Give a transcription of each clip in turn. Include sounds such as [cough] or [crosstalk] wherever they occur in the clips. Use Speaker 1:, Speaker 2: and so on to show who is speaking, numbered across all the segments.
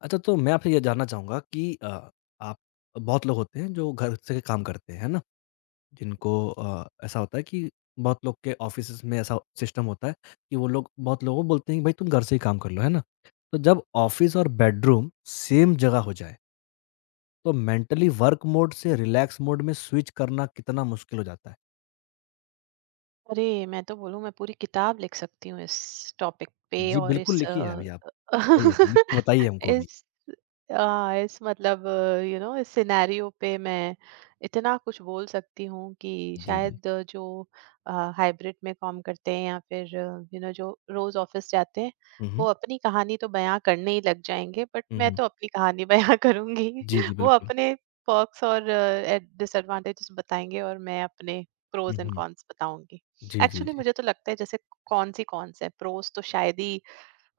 Speaker 1: अच्छा, तो मैं आपसे ये जानना चाहूँगा कि अ, आप बहुत लोग होते हैं जो घर से काम करते हैं, है ना? जिनको ऐसा होता है कि बहुत लोग के ऑफ़िसेज़ में ऐसा सिस्टम होता है कि वो लोग बहुत लोगों को बोलते हैं कि, "भाई, तुम घर से ही काम कर लो", है ना? तो जब ऑफ़िस और बेडरूम सेम जगह हो जाए तो मेंटली वर्क मोड से रिलैक्स मोड में स्विच करना कितना मुश्किल हो जाता है?
Speaker 2: अरे! मैं तो बोलूँ मैं पूरी किताब लिख सकती हूँ इस टॉपिक पे
Speaker 1: जी,
Speaker 2: और
Speaker 1: बिल्कुल लिखिए अभी आप। बताइए, लिख के बताइए
Speaker 2: [laughs]
Speaker 1: हमको भी।
Speaker 2: इस आ, इस मतलब इस सिनेरियो पे मैं इतना कुछ बोल सकती हूँ कि
Speaker 1: जी, जी।
Speaker 2: शायद जो हाइब्रिड में काम करते हैं या फिर जो रोज ऑफिस जाते हैं
Speaker 1: हुँ,
Speaker 2: वो
Speaker 1: हुँ।
Speaker 2: अपनी कहानी तो बयां करने ही लग जाएंगे, बट
Speaker 1: हुँ,
Speaker 2: मैं
Speaker 1: हुँ।
Speaker 2: तो अपनी कहानी बयां [laughs] करूंगी।
Speaker 1: जी, जी,
Speaker 2: वो
Speaker 1: बिल्कुल।
Speaker 2: अपने पर्क्स और डिसएडवांटेजेस बताएंगे और मैं अपने प्रोज
Speaker 1: हुँ,
Speaker 2: एंड
Speaker 1: हुँ।
Speaker 2: कॉन्स बताऊंगी।
Speaker 1: जी, जी,
Speaker 2: एक्चुअली
Speaker 1: जी।
Speaker 2: मुझे तो लगता है जैसे कौन सी कॉन्स है, प्रोज तो शायद ही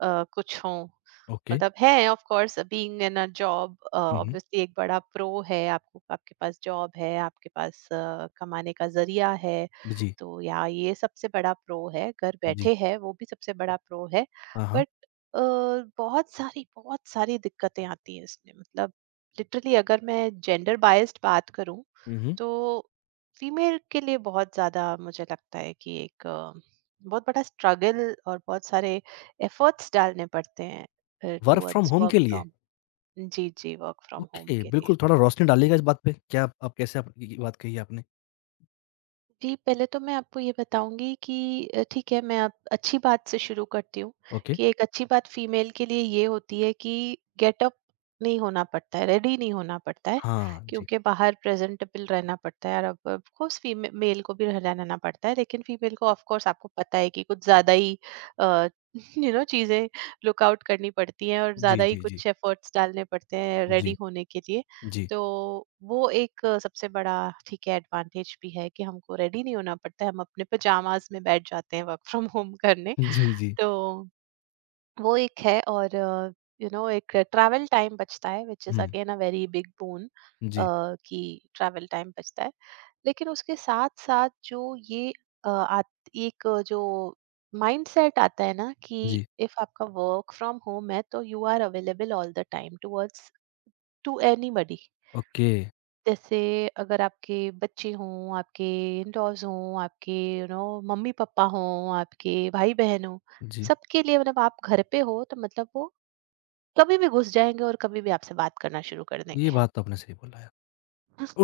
Speaker 2: कुछ हों।
Speaker 1: ओके।
Speaker 2: मतलब है, of course being in a job
Speaker 1: हुँ, हुँ।
Speaker 2: ऑब्वियसली एक बड़ा प्रो है, आपको आपके पास जॉब है, आपके पास कमाने का जरिया है।
Speaker 1: जी,
Speaker 2: तो या ये सबसे बड़ा प्रो है, घर
Speaker 1: जी।
Speaker 2: बैठे है वो भी सबसे बड़ा प्रो है।
Speaker 1: हाँ, हाँ।
Speaker 2: बट बहुत सारी दिक्कतें आती हैं इसमें। मतलब लिटरली अगर मैं जेंडर बायस्ड बात करूं
Speaker 1: हुँ, हुँ।
Speaker 2: तो फीमेल के लिए बहुत ज्यादा मुझे लगता है कि एक बहुत बड़ा स्ट्रगल और बहुत सारे एफर्ट्स डालने पड़ते हैं
Speaker 1: work from
Speaker 2: towards
Speaker 1: home
Speaker 2: work
Speaker 1: के लिए?
Speaker 2: फ्रॉम। जी जी, वर्क फ्रॉम होम
Speaker 1: ओके,
Speaker 2: के लिए।
Speaker 1: बिल्कुल थोड़ा रोशनी डालिएगा इस बात पे। क्या आप कैसे आप ये बात कही आपने?
Speaker 2: जी, पहले तो मैं आपको ये बताऊँगी कि ठीक है, मैं आप अच्छी बात से शुरू करती हूँ
Speaker 1: ओके।
Speaker 2: कि एक अच्छी बात फ़ीमेल के लिए ये होती है कि गेटअप नहीं होना पड़ता है, रेडी नहीं होना पड़ता है,
Speaker 1: हाँ, जी।
Speaker 2: क्योंकि बाहर प्रेज़ेंटेबल रहना पड़ता है और अब ऑफ़ कोर्स फ़ीमे मेल को भी रहना रहना पड़ता है, लेकिन फ़ीमेल को ऑफ़ कोर्स आपको पता है कि कुछ ज़्यादा ही अ, [laughs] चीज़ें लुक आउट करनी पड़ती हैं और
Speaker 1: जी,
Speaker 2: ज़्यादा ही
Speaker 1: जी, जी।
Speaker 2: कुछ एफ़र्ट्स डालने पड़ते हैं रेडी
Speaker 1: जी,
Speaker 2: होने के लिए।
Speaker 1: जी।
Speaker 2: तो वो एक सबसे बड़ा ठीक है एडवांटेज भी है कि हमको रेडी नहीं होना पड़ता है, हम अपने पजामाज में बैठ जाते हैं वर्क फ्रॉम होम [laughs] करने।
Speaker 1: जी, जी।
Speaker 2: तो वो एक है और एक ट्रैवल टाइम बचता है विच इज
Speaker 1: हुँ।
Speaker 2: Again a very big bone
Speaker 1: जी,
Speaker 2: कि ट्रैवल टाइम बचता है, लेकिन उसके साथ साथ जो ये जो माइंडसेट आता है ना कि
Speaker 1: जी।
Speaker 2: इफ आपका वर्क फ्रॉम होम है तो you are available all the time towards to anybody.
Speaker 1: Okay,
Speaker 2: जैसे अगर आपके बच्चे हों, आपके इन-लॉज़ हों, आपके मम्मी-पापा हों, आपके भाई-बहन हों,
Speaker 1: जी।
Speaker 2: सबके लिए मतलब आप घर पे हो तो मतलब वो कभी भी घुस जाएँगे और कभी भी आपसे बात करना शुरू कर
Speaker 1: ये
Speaker 2: देंगे।
Speaker 1: बात तो आपने सही बोला है।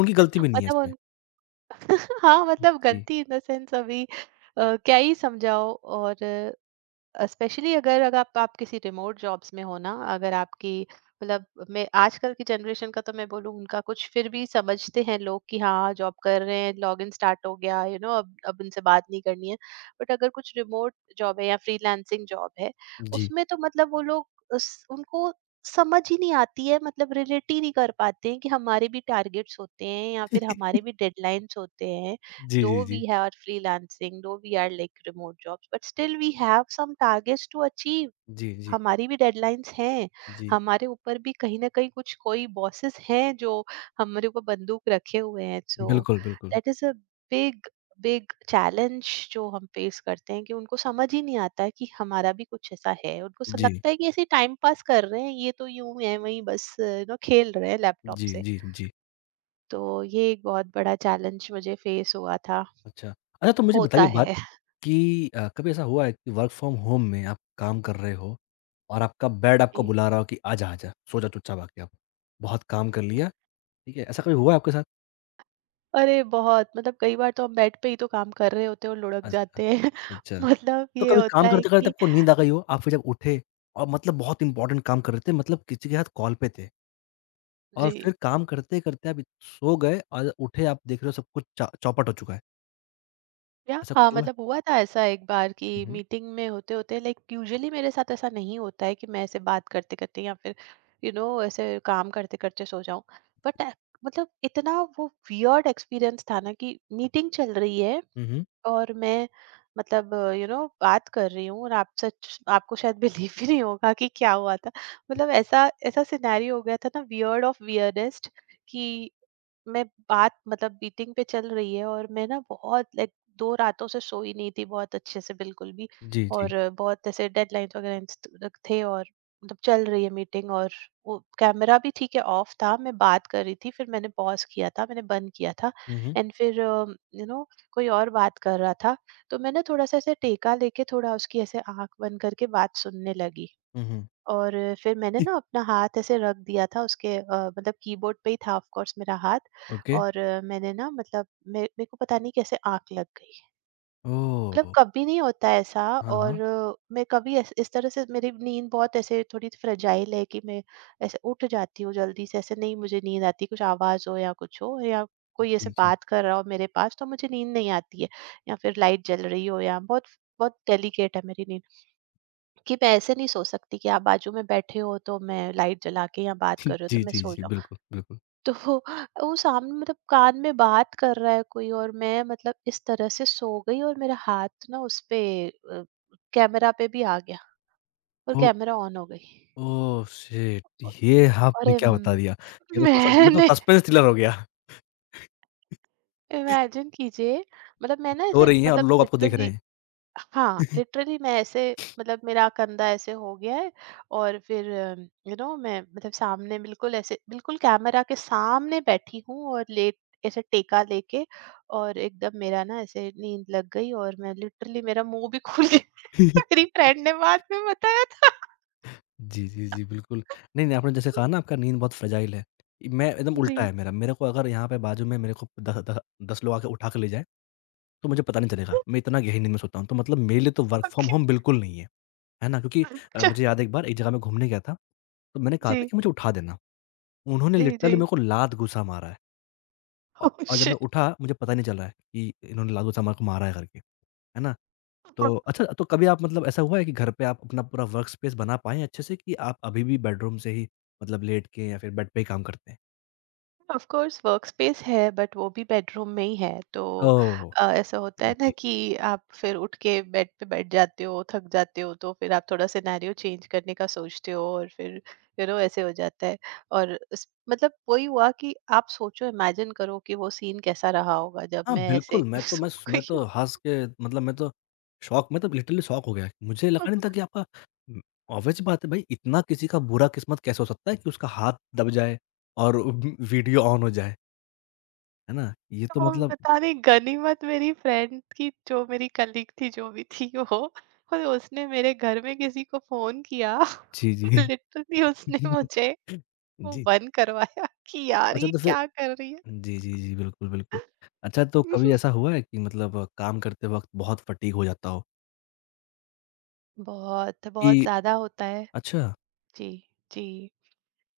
Speaker 1: उनकी गलती
Speaker 2: [laughs]
Speaker 1: भी नहीं है
Speaker 2: मतलब
Speaker 1: इसमें।
Speaker 2: उन [laughs] हाँ, मतलब
Speaker 1: जी,
Speaker 2: गलती इन द सेंस अभी क्या ही समझाओ। और स्पेशली अगर अगर आप किसी रिमोट जॉब्स में हो ना, अगर आपकी मतलब मैं आजकल की जनरेशन का तो मैं बोलूँ उनका कुछ फिर भी समझते हैं लोग कि हाँ जॉब कर रहे हैं लॉग इन स्टार्ट हो गया यू you नो know, अब उनसे बात नहीं करनी है। बट अगर कुछ रिमोट जॉब है या फ्रीलांसिंग जॉब है
Speaker 1: जी।
Speaker 2: उसमें तो मतलब वो लोग उनको समझ ही नहीं आती है, मतलब रिलेट ही नहीं कर पाते हैं कि हमारे भी टारगेट्स होते हैं या फिर हमारे भी डेडलाइंस होते हैं।
Speaker 1: जी,
Speaker 2: Though
Speaker 1: ji,
Speaker 2: we
Speaker 1: ji.
Speaker 2: are freelancing though we are like remote jobs but still we have some targets to achieve.
Speaker 1: जी, जी,
Speaker 2: हमारी भी डेडलाइंस हैं।
Speaker 1: जी।
Speaker 2: हमारे ऊपर भी कहीं ना कहीं कुछ कोई बॉसेस हैं जो हमारे ऊपर बंदूक रखे हुए हैं, सो
Speaker 1: बिल्कुल, बिल्कुल।
Speaker 2: That is a big big challenge जो हम फेस करते हैं कि उनको समझ ही नहीं आता है कि हमारा भी कुछ ऐसा है। उनको
Speaker 1: जी।
Speaker 2: लगता है कि ऐसे टाइम पास कर रहे हैं, ये तो यूं है वहीं बस खेल रहे हैं लैपटॉप
Speaker 1: जी,
Speaker 2: से।
Speaker 1: जी, जी।
Speaker 2: तो ये एक बहुत बड़ा चैलेंज मुझे फेस हुआ था।
Speaker 1: अच्छा। अच्छा, तो मुझे बताइए
Speaker 2: होता
Speaker 1: एक बात
Speaker 2: है।
Speaker 1: कि कभी ऐसा हुआ है कि वर्क फ्रॉम होम में आप काम कर रहे हो और आपका बेड आपको
Speaker 2: जी।
Speaker 1: बुला रहा हो कि आजा आजा सो जा चुपचाप, आके आप बहुत काम कर लिया, ठीक है? ऐसा कभी हुआ है आपके साथ?
Speaker 2: अरे! बहुत मतलब कई बार तो हम बेड पे ही तो काम कर रहे होते हैं और लुढ़क
Speaker 1: अच्छा।
Speaker 2: जाते हैं।
Speaker 1: अच्छा,
Speaker 2: [laughs] मतलब
Speaker 1: तो
Speaker 2: ये
Speaker 1: कभी काम
Speaker 2: होता है
Speaker 1: करते करते
Speaker 2: कि
Speaker 1: आपको नींद आ गई हो, आप फिर जब उठे, और मतलब बहुत इंपॉर्टेंट काम कर रहे थे, मतलब किसी के साथ कॉल पे थे, और
Speaker 2: जी।
Speaker 1: फिर काम करते करते आप सो गए और उठे, आप देख रहे हो सब कुछ चौपट हो चुका है?
Speaker 2: या
Speaker 1: ऐसा
Speaker 2: हाँ,
Speaker 1: कुछ हुआ है?
Speaker 2: मतलब हुआ था ऐसा एक बार कि
Speaker 1: हम्म।
Speaker 2: मीटिंग में होते-होते लाइक यूजुअली मेरे साथ ऐसा नहीं होता है कि मैं ऐसे बात करते-करते या फिर ऐसे काम करते-करते सो जाऊँ। बट मतलब इतना वो वियर्ड एक्सपीरियंस था ना कि मीटिंग चल रही है
Speaker 1: हम्म।
Speaker 2: और मैं मतलब बात कर रही हूँ और आप सच आपको शायद बिलीव भी नहीं होगा कि क्या हुआ था। मतलब ऐसा ऐसा सिनेरियो हो गया था ना, वियर्ड ऑफ वियर्डेस्ट, कि मैं बात मतलब बीटिंग पे चल रही है और मैं ना बहुत लाइक दो रातों से सोई नहीं थी, बहुत अच्छे से बिल्कुल भी,
Speaker 1: जी, जी।
Speaker 2: और बहुत ऐसे डेडलाइंस वगैरह थे और मतलब चल रही है मीटिंग, और वो कैमरा भी ठीक है ऑफ था, मैं बात कर रही थी, फिर मैंने पॉज किया था, मैंने बंद किया था।
Speaker 1: हम्म।
Speaker 2: एंड फिर कोई और बात कर रहा था तो मैंने थोड़ा-सा ऐसे टेका लेके थोड़ा उसकी ऐसे आँख बंद करके बात सुनने लगी,
Speaker 1: हम्म।
Speaker 2: और फिर मैंने ना
Speaker 1: [laughs]
Speaker 2: अपना हाथ ऐसे रख दिया था उसके मतलब कीबोर्ड पे ही था ऑफ कोर्स मेरा हाथ,
Speaker 1: ओके।
Speaker 2: और मैंने ना मतलब मे मेरे को पता नहीं कैसे आँख लग गई।
Speaker 1: ओ।
Speaker 2: मतलब कभी नहीं होता है ऐसा।
Speaker 1: हाँ, हाँ।
Speaker 2: और मैं कभी इस तरह से मेरी नींद बहुत ऐसे थोड़ी फ्रेजाइल है कि मैं ऐसे उठ जाती हूँ जल्दी से, ऐसे नहीं मुझे नींद आती, कुछ आवाज हो या कुछ हो या कोई
Speaker 1: जी,
Speaker 2: ऐसे
Speaker 1: जी।
Speaker 2: बात कर रहा हो मेरे पास तो मुझे नींद नहीं आती है, या फिर लाइट जल रही हो, या बहुत बहुत डेलिकेट है मेरी नींद कि मैं ऐसे नहीं सो सकती कि आप बाजू में बैठे हो तो मैं लाइट जला के या बात कर रहे हो
Speaker 1: जी,
Speaker 2: तो मैं
Speaker 1: जी,
Speaker 2: सो
Speaker 1: जी।
Speaker 2: जाऊं।
Speaker 1: बिल्कुल, बिल्कुल।
Speaker 2: तो वो सामने मतलब कान में बात कर रहा है कोई और मैं मतलब इस तरह से सो गई और मेरा हाथ ना उस पे अ, कैमरा पे भी आ गया और
Speaker 1: तो
Speaker 2: कैमरा ऑन हो गई।
Speaker 1: Oh shit! ये आपने
Speaker 2: अरे
Speaker 1: क्या बता
Speaker 2: म
Speaker 1: दिया? ये तो
Speaker 2: मैंने
Speaker 1: सस्पेंस थ्रिलर हो गया।
Speaker 2: [laughs] इमेजिन कीजिए। मतलब मैं ना
Speaker 1: सो
Speaker 2: ऐसे
Speaker 1: रही हैं और
Speaker 2: मतलब
Speaker 1: लोग आपको देख रहे
Speaker 2: लिटरली
Speaker 1: हैं।
Speaker 2: हाँ, लिटरली मैं ऐसे मतलब मेरा कंधा ऐसे हो गया है, और फिर मैं मतलब सामने बिल्कुल ऐसे बिल्कुल कैमरा के सामने बैठी हूँ और लेट ऐसे टेका लेके और एकदम मेरा ना ऐसे नींद लग गई और मैं लिटरली मेरा मुंह भी खुल गया। [laughs]
Speaker 1: [laughs]
Speaker 2: मेरी फ्रेंड ने बाद में बताया था।
Speaker 1: जी, जी, जी, बिल्कुल। नहीं, नहीं, आपने जैसे कहा
Speaker 2: [laughs]
Speaker 1: ना, आपका नींद बहुत फ्रेजाइल है। मैं, एकदम उल्टा
Speaker 2: जी।
Speaker 1: है मेरा। मेरे को अगर यहाँ पे बाजू में मेरे को दह दह 10 लोग आके उठा के ले जाएँ, तो मुझे पता नहीं चलेगा। मैं इतना गहरी नींद में सोता हूँ। तो मतलब मेरे लिए तो वर्क फ्रॉम
Speaker 2: ओके।
Speaker 1: होम बिल्कुल नहीं है। है ना? क्योंकि
Speaker 2: जी
Speaker 1: मुझे याद है एक बार एक जगह मैं घूमने गया था, तो मैंने कहा था कि मुझे उठा देना। उन्होंने
Speaker 2: जी जी।
Speaker 1: लिटरली मेरे को लात घूँसा मारा है। औ
Speaker 2: ओह
Speaker 1: और जब मैं
Speaker 2: शिट!
Speaker 1: उठा, मुझे पता ही नहीं चल रहा है कि इन्होंने लालू शर्मा को मारा है करके, है ना? तो अच्छा, तो कभी आप मतलब ऐसा हुआ है कि घर पे आप अपना पूरा वर्क स्पेस बना पाएँ हैं अच्छे से, कि आप अभी भी बेडरूम से ही मतलब लेट के या फिर बेड पे ही काम करते हैं?
Speaker 2: ऑफ कोर्स वर्क स्पेस है बट वो भी बेडरूम में ही है, तो
Speaker 1: ओह!
Speaker 2: ऐसा होता है ना
Speaker 1: जी।
Speaker 2: कि आप फिर उठ के बेड पे बैठ जाते हो, थक जाते हो, तो फिर आप थोड़ा सिनेरियो चेंज करने का सोचते हो, और फिर ऐसे हो जाता है। और मतलब वही हुआ कि आप सोचो, इमेजिन करो कि वो सीन कैसा रहा होगा जब
Speaker 1: हाँ,
Speaker 2: मैं ऐसे
Speaker 1: बिल्कुल। मैं तो
Speaker 2: [laughs] सो
Speaker 1: मैं स मैं
Speaker 2: गई
Speaker 1: तो
Speaker 2: हूँ।
Speaker 1: हँस के, मतलब मैं तो शॉक, मैं तो लिटरली शॉक हो गया। मुझे लगा नहीं था कि उम, ऑब्वियस सी बात है, भई इतना किसी का बुरा किस्मत कैसे हो सकता है कि उसका हाथ दब जाए और वीडियो ऑन हो जाए, है ना? ये तो
Speaker 2: तो
Speaker 1: मतलब
Speaker 2: बताने गनीमत मेरी फ्रेंड की, जो मेरी कलीग थी जो भी थी वो, और उसने मेरे घर में किसी को फोन किया।
Speaker 1: जी,
Speaker 2: [laughs]
Speaker 1: जी।
Speaker 2: लिटरली उसने
Speaker 1: जी।
Speaker 2: मुझे वो
Speaker 1: जी।
Speaker 2: बंद करवाया कि यार
Speaker 1: अच्छा,
Speaker 2: ये
Speaker 1: तो फिर
Speaker 2: क्या कर रही है।
Speaker 1: जी, जी, जी, बिल्कुल, बिल्कुल। अच्छा, तो कभी ऐसा
Speaker 2: [laughs]
Speaker 1: हुआ है कि मतलब काम करते वक़्त बहुत फटीग हो जाता हो,
Speaker 2: बहुत बहुत
Speaker 1: कि
Speaker 2: ज्यादा होता है।
Speaker 1: अच्छा।
Speaker 2: जी जी।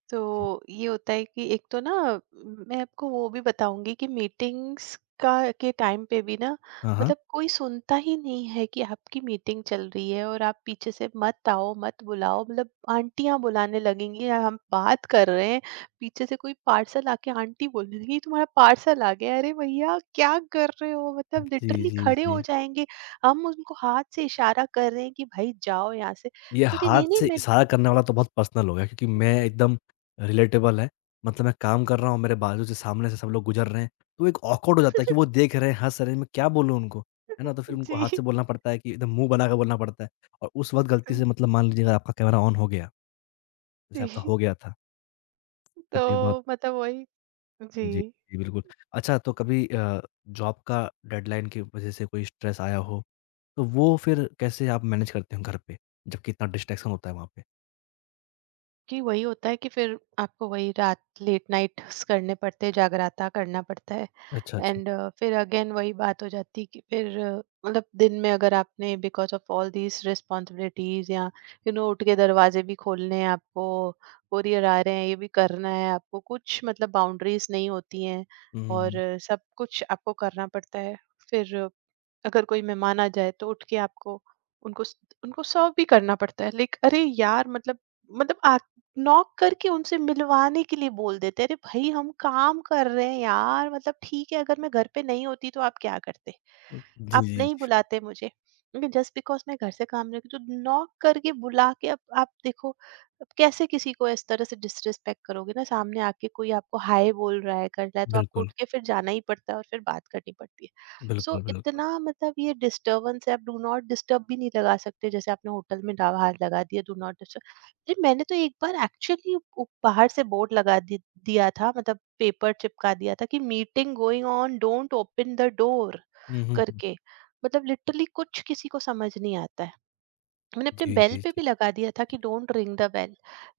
Speaker 2: तो
Speaker 1: जी।
Speaker 2: ये होता है कि एक तो ना मैं आपको वो भी बताऊंगी कि मीटिंग्स का के टाइम पे भी ना
Speaker 1: हाँ, हाँ।
Speaker 2: मतलब कोई सुनता ही नहीं है कि आपकी मीटिंग चल रही है और आप पीछे से मत आओ मत बुलाओ। मतलब आंटियां बुलाने लगेंगी, "यार, हम बात कर रहे हैं।" पीछे से कोई पार्सल आके आंटी बोलने लगी तुम्हारा पार्सल आ गया। अरे भैया क्या कर रहे हो, मतलब
Speaker 1: जी,
Speaker 2: लिटरली
Speaker 1: जी,
Speaker 2: खड़े हो
Speaker 1: जी।
Speaker 2: जाएंगे। हम उनको हाथ से इशारा कर रहे हैं कि भाई जाओ यहाँ से,
Speaker 1: ये
Speaker 2: बोलती
Speaker 1: हाथ
Speaker 2: नहीं, नहीं
Speaker 1: से
Speaker 2: मैं
Speaker 1: इशारा करने वाला तो बहुत पर्सनल हो गया, क्योंकि मैं एकदम रिलेटेबल है। मतलब मैं काम कर रहा हूँ, मेरे बाजू से सामने से सब लोग गुज़र रहे हैं, तो एक ऑकवर्ड हो जाता है कि वो
Speaker 2: [laughs]
Speaker 1: देख रहे हैं, हँस रहे हैं, मैं क्या बोलूँ उनको? है ना? तो फिर उनको हाथ से
Speaker 2: जी
Speaker 1: बोलना पड़ता है, कि एकदम मुँह बनाकर बोलना पड़ता है। और उस वक़्त गलती से मतलब मान लीजिए अगर आपका कैमरा ऑन हो गया, जैसे आपका
Speaker 2: जी।
Speaker 1: हो गया था। फिर तो ये बहुत
Speaker 2: तो मतलब वही
Speaker 1: जी,
Speaker 2: जी।
Speaker 1: जी, बिल्कुल। अच्छा, तो कभी जॉब का डेडलाइन की वज़ह से कोई स्ट्रेस आया हो, तो वो फिर कैसे आप मैनेज करते हो घर पे, जबकि इतना डिस्ट्रैक्शन होता है वहाँ पे?
Speaker 2: कि वही होता है कि फिर आपको वही रात लेट नाइट्स करने पड़ते हैं, जागराता करना पड़ता है।
Speaker 1: अच्छा, अच्छा।
Speaker 2: एंड फिर अगेन वही बात हो जाती है कि फिर मतलब दिन में अगर आपने because of all these responsibilities या उठ के दरवाजे भी खोलने हैं आपको, कोरियर आ रहे हैं ये भी करना है आपको, कुछ मतलब बाउंड्रीज नहीं होती हैं और
Speaker 1: हुँ,
Speaker 2: सब कुछ आपको करना पड़ता है। फिर अगर कोई मेहमान आ जाए तो उठ के आपको उनको उनको सर्व भी करना पड़ता है, लाइक अरे यार मतलब मतलब नॉक करके उनसे मिलवाने के लिए बोल देते हैं, अरे भाई हम काम कर रहे हैं यार मतलब ठीक है, अगर मैं घर पे नहीं होती तो आप क्या करते?
Speaker 1: जी,
Speaker 2: आप
Speaker 1: जी,
Speaker 2: नहीं
Speaker 1: जी।
Speaker 2: बुलाते मुझे। जस्ट बिकॉज़ मैं घर से काम नहीं, तो नॉक करके बुला के अब आप देखो। अब कैसे किसी को इस तरह से डिसरिस्पेक्ट करोगे ना, सामने आके कोई आपको हाय बोल रहा है, कर रहा है, तो आपको
Speaker 1: बिल्कुल,
Speaker 2: उठ के फिर जाना ही पड़ता है और फिर बात करनी पड़ती है।
Speaker 1: बिल्कुल,
Speaker 2: सो
Speaker 1: बिल्कुल।
Speaker 2: इतना मतलब ये डिस्टर्बेंस है। आप डू नॉट डिस्टर्ब भी नहीं लगा सकते, जैसे आपने होटल में दा बाहर लगा दिया डू नॉट डिस्टर्ब। अरे मैंने तो एक बार एक्चुअली बाहर से बोर्ड लगा दिया था, मतलब पेपर चिपका दिया था कि meeting going on don't open the door
Speaker 1: हुँ, हुँ, हुँ।
Speaker 2: करके। मतलब लिटरली कुछ किसी को समझ नहीं आता है। मैंने अपने
Speaker 1: जी,
Speaker 2: बेल
Speaker 1: जी,
Speaker 2: पे
Speaker 1: जी।
Speaker 2: भी लगा दिया था कि don't ring the bell.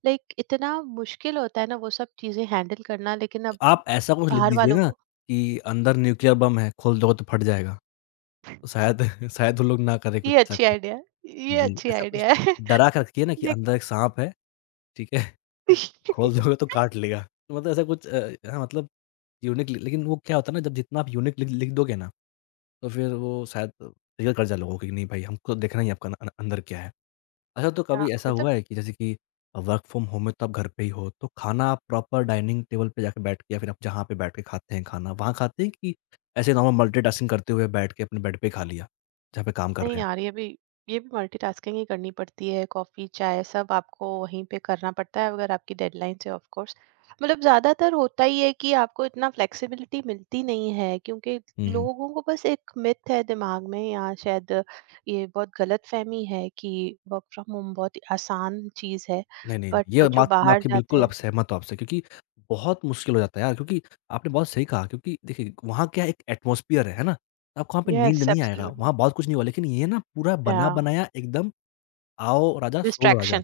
Speaker 2: Like इतना मुश्किल होता है ना वो सब चीजें हैंडल करना, लेकिन
Speaker 1: तो
Speaker 2: अब
Speaker 1: आप ऐसा कुछ लिख
Speaker 2: बाहर
Speaker 1: दीजिए
Speaker 2: वालों
Speaker 1: ना
Speaker 2: को।
Speaker 1: कि अंदर न्यूक्लियर बम है, खोल दोगे तो फट जाएगा। तो शायद [laughs] शायद वो लोग ना करें कुछ
Speaker 2: ये
Speaker 1: ऐसा।
Speaker 2: अच्छी
Speaker 1: कर।
Speaker 2: आइडिया है। ये
Speaker 1: जी,
Speaker 2: अच्छी
Speaker 1: ऐसा कुछ
Speaker 2: आइडिया है।
Speaker 1: डरा कर रखिए ना
Speaker 2: [laughs]
Speaker 1: कि
Speaker 2: देखती-
Speaker 1: अंदर एक साँप है, ठीक है? खोल दोगे
Speaker 2: [laughs]
Speaker 1: तो काट लेगा। तो मतलब ऐसा कुछ हाँ, मतलब यूनिक लि लेकिन वो क्या होता है ना, जब जितना आप यूनिक लिख लिख दोगे ना, तो फिर वो शायद ट्रिगर कर जाए लोगों को कि नहीं भाई, हमको तो देखना ही है आपका अंदर क्या है। अच्छा, तो
Speaker 2: हाँ,
Speaker 1: कभी ऐसा
Speaker 2: मतलब
Speaker 1: हुआ है कि जैसे कि वर्क फ्रॉम होम में तो आप घर पे ही हो, तो खाना आप प्रॉपर डाइनिंग टेबल पे जाके बैठ के, या फिर आप जहाँ पे बैठ के खाते हैं खाना, वहाँ खाते हैं, कि ऐसे नॉर्मल मल्टीटास्किंग करते हुए बैठ के अपने बेड पे खा लिया, जहाँ पे काम कर
Speaker 2: नहीं
Speaker 1: रहे हैं?
Speaker 2: यार, ये भी मल्टीटास्किंग ही करनी पड़ती है। कॉफी चाय सब आपको वहीं पे करना पड़ता है, अगर आपकी डेडलाइन से ऑफ कोर्स मतलब ज्यादातर होता ही है कि आपको इतना फ्लेक्सिबिलिटी मिलती नहीं है, क्योंकि
Speaker 1: हुँ, हुँ।
Speaker 2: लोगों को बस एक मिथ है दिमाग में, या शायद ये बहुत गलत फहमी है कि वर्क फ्रॉम होम बहुत आसान चीज है।
Speaker 1: नहीं, नहीं,
Speaker 2: बट
Speaker 1: ये
Speaker 2: जो
Speaker 1: बात मैं
Speaker 2: बाहर
Speaker 1: आपकी
Speaker 2: जाते
Speaker 1: बिल्कुल अब
Speaker 2: हैं।
Speaker 1: सहमत हूँ आपसे, क्योंकि बहुत मुश्किल हो जाता है यार, क्योंकि आपने बहुत सही कहा, क्योंकि देखिए वहाँ क्या है, एक एटमॉस्फियर है ना? आपको वहाँ पे
Speaker 2: यस
Speaker 1: नींद नहीं आएगा,
Speaker 2: एब्सोल्युटली।
Speaker 1: वहाँ बहुत कुछ नहीं हुआ, लेकिन ये ना पूरा
Speaker 2: या
Speaker 1: बना-बनाया, एकदम आओ राजा सो राजा।
Speaker 2: डिस्ट्रैक्शन।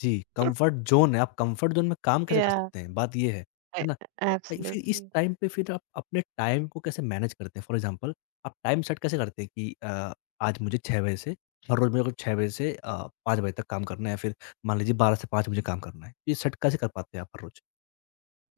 Speaker 1: जी, कम्फर्ट ज़ोन है, आप कम्फर्ट ज़ोन में काम कैसे कर
Speaker 2: या
Speaker 1: सकते हैं, बात ये है ना? तो फिर इस
Speaker 2: एब्सोल्युटली।
Speaker 1: टाइम पे फिर आप अपने टाइम को कैसे मैनेज करते हैं? फॉर एग्ज़ाम्पल, आप टाइम सेट कैसे करते हैं कि आज मुझे 6 बजे से हर जी। रोज़ मेरे को 6 बजे से 5 बजे तक काम करना है, फिर मान लीजिए 12 से 5 मुझे काम करना है। तो ये सेट कैसे कर पाते हैं आप हर रोज़?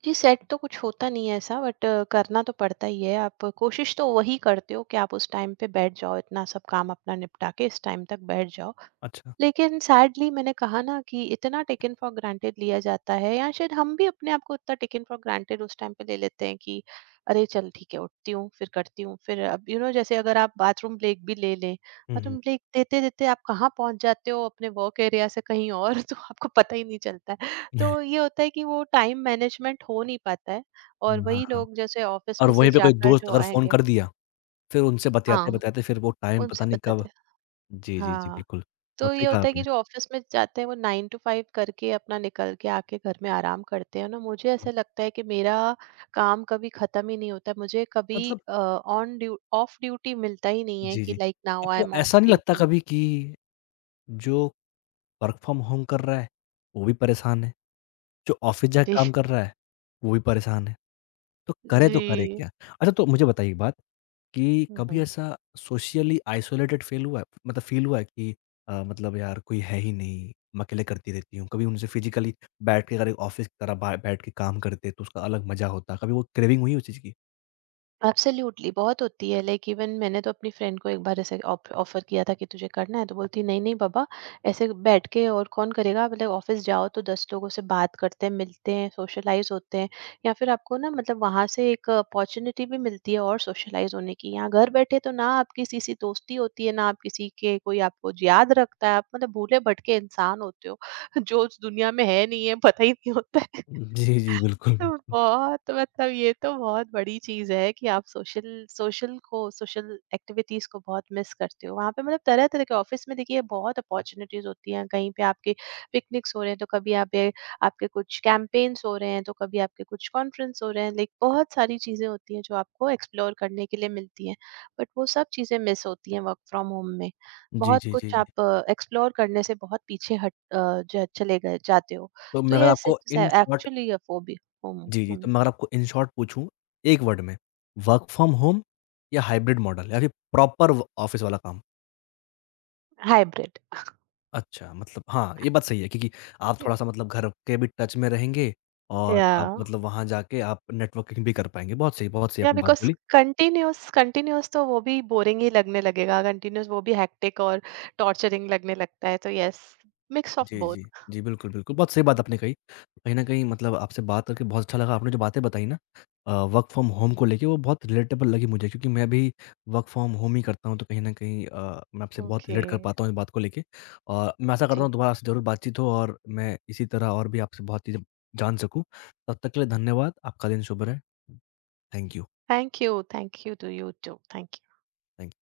Speaker 2: जी, सेट तो कुछ होता नहीं है ऐसा, बट करना तो पड़ता ही है। आप कोशिश तो वही करते हो कि आप उस टाइम पे बैठ जाओ, इतना सब काम अपना निपटा के इस टाइम तक बैठ जाओ।
Speaker 1: अच्छा।
Speaker 2: लेकिन सैडली मैंने कहा ना कि इतना टेकन फॉर ग्रांटेड लिया जाता है, या शायद हम भी अपने आप को उतना टेकन फॉर ग्रांटेड उस टाइम पे ले लेते हैं कि अरे चल ठीक है, उठती हूँ फिर करती हूँ, फिर अब यू नो जैसे अगर आप बाथरूम ब्रेक भी ले लें,
Speaker 1: हुँ, हुँ।
Speaker 2: बाथरूम ब्रेक देते देते आप कहाँ पहुंच जाते हो अपने वर्क एरिया से कहीं और। [laughs] तो आपको पता ही नहीं चलता है। तो
Speaker 1: [laughs]
Speaker 2: ये होता है कि वो टाइम मैनेजमेंट हो नहीं पाता है। और
Speaker 1: हाँ,
Speaker 2: वही
Speaker 1: हाँ।
Speaker 2: लोग जैसे ऑफिस
Speaker 1: और
Speaker 2: में से
Speaker 1: वहीं पे कोई
Speaker 2: जाकर
Speaker 1: दोस्त
Speaker 2: जो
Speaker 1: अगर फ़ोन
Speaker 2: आएंगे।
Speaker 1: कर दिया, फिर उनसे
Speaker 2: हाँ,
Speaker 1: बतियाते-बतियाते फिर वो टाइम
Speaker 2: उनसे
Speaker 1: पता नहीं कब
Speaker 2: बताते हैं।
Speaker 1: जी, जी, जी,
Speaker 2: हाँ,
Speaker 1: बिल्कुल।
Speaker 2: तो
Speaker 1: बहुत
Speaker 2: ये
Speaker 1: सही कहा
Speaker 2: होता है कि
Speaker 1: आपने।
Speaker 2: जो ऑफिस में जाते हैं वो नाइन टू फाइव करके अपना निकल के आके घर में आराम करते हैं ना। मुझे
Speaker 1: हुँ।
Speaker 2: ऐसा लगता है कि मेरा काम कभी खत्म ही नहीं होता है, मुझे कभी
Speaker 1: मतलब
Speaker 2: ऑन ड्यू ऑफ ड्यूटी मिलता ही नहीं है
Speaker 1: जी,
Speaker 2: कि
Speaker 1: जी।
Speaker 2: लाइक नाउ आई
Speaker 1: आपको
Speaker 2: एम ऑफ
Speaker 1: ऐसा नहीं लगता
Speaker 2: ड्यूटी।
Speaker 1: कभी कि जो वर्क फ्रॉम होम कर रहा है, वो भी परेशान है, जो ऑफ़िस जाके काम
Speaker 2: [laughs]
Speaker 1: कर रहा है, वो भी परेशान है,
Speaker 2: जी
Speaker 1: तो करे
Speaker 2: जी।
Speaker 1: क्या? अच्छा, तो मुझे बताइए एक बात, कि कभी ऐसा सोशली आइसोलेटेड फ़ील हुआ है? मतलब फ़ील हुआ है कि मतलब यार कोई है ही नहीं, मैं अकेले करती रहती हूँ। कभी उनसे फ़िज़िकली बैठ के, अगर एक ऑफ़िस की तरह बा बैठ के काम करते, तो उसका अलग मज़ा होता। कभी वो क्रेविंग हुई उस चीज़ की?
Speaker 2: एब्सोल्युटली बहुत होती है, लाइक इवन मैंने तो अपनी फ्रेंड को एक बार ऐसे ऑफर किया था कि तुझे करना है, तो बोलती नहीं नहीं बाबा ऐसे बैठ के, और कौन करेगा? मतलब ऑफिस जाओ तो दस लोगों से बात करते हैं, मिलते हैं, सोशलाइज होते हैं, या फिर आपको ना मतलब वहां से एक अपॉर्चुनिटी भी मिलती है और सोशलाइज होने की। यहाँ घर बैठे तो ना आप किसी से दोस्ती होती है, ना आप किसी के, कोई आपको याद रखता है, आप मतलब भूले भटके इंसान होते हो [laughs] जो उस दुनिया में है नहीं है पता ही नहीं होता है।
Speaker 1: जी, जी। बिल्कुल,
Speaker 2: तो
Speaker 1: बिल्कुल।
Speaker 2: बहुत मतलब ये तो बहुत बड़ी चीज है कि आप सोशल सोशल को सोशल एक्टिविटीज को बहुत मिस करते हो वहां पे। मतलब तरह तरह के ऑफिस में देखिए बहुत अपॉर्चुनिटीज होती हैं, कहीं पे आपके पिकनिक्स हो रहे हैं, तो कभी आप आपके कुछ कैंपेन्स हो रहे हैं, तो कभी आपके कुछ कॉन्फ्रेंस हो रहे हैं। लाइक बहुत सारी चीजें होती हैं जो आपको एक्सप्लोर करने के लिए मिलती हैं, बट वो सब चीजें मिस होती हैं वर्क फ्रॉम होम में।
Speaker 1: जी,
Speaker 2: बहुत
Speaker 1: जी, जी,
Speaker 2: कुछ
Speaker 1: जी।
Speaker 2: आप एक्सप्लोर करने से बहुत पीछे हट जो है चले गए जाते हो।
Speaker 1: तो
Speaker 2: तो
Speaker 1: मैं अगर
Speaker 2: यस इट
Speaker 1: आपको
Speaker 2: इज
Speaker 1: इन शॉर्ट
Speaker 2: एक्चुअली हम्म,
Speaker 1: जी, जी। तो
Speaker 2: हम्म।
Speaker 1: मैं अगर आपको इन शॉर्ट पूछूँ, एक वर्ड में, वर्क फ्रॉम होम या हाइब्रिड मॉडल या फिर प्रॉपर व ऑफ़िस वाला काम?
Speaker 2: हाइब्रिड।
Speaker 1: अच्छा, मतलब हाँ, ये बात सही है, क्योंकि आप थोड़ा-सा मतलब घर के भी टच में रहेंगे और
Speaker 2: या
Speaker 1: आप मतलब वहाँ जाके आप नेटवर्किंग भी कर पाएँगे। बहुत सही
Speaker 2: या
Speaker 1: आपने बात
Speaker 2: बिकॉज
Speaker 1: बोली।
Speaker 2: कंटिन्यूस कंटिन्यूस तो वो भी बोरिंग ही लगने लगेगा, कंटिन्यूस वो भी हेक्टिक और टॉर्चरिंग लगने लगता है, तो यस मिक्स ऑफ
Speaker 1: जी,
Speaker 2: बोथ।
Speaker 1: जी। जी, बिल्कुल, बिल्कुल। बहुत सही बात आपने कही। कहीं न कहीं मतलब आपसे बात करके बहुत अच्छा लगा। आपने जो बातें बताई ना वर्क फ्रॉम होम को लेके, वो बहुत रिलेटेबल लगी मुझे, क्योंकि मैं भी वर्क फ्रॉम होम ही करता हूँ, तो कहीं न कहीं मैं आपसे बहुत
Speaker 2: ओके।
Speaker 1: रिलेट कर पाता हूँ इस बात को लेके। और मैं आशा करता हूँ
Speaker 2: जी।
Speaker 1: दोबारा आपसे ज़रूर बातचीत हो, और मैं इसी तरह और भी आपसे बहुत चीज़ें जान सकूँ। तब तक के लिए धन्यवाद। आपका दिन शुभ रहे। Thank you.
Speaker 2: Thank you, thank you too, you too, thank
Speaker 1: thank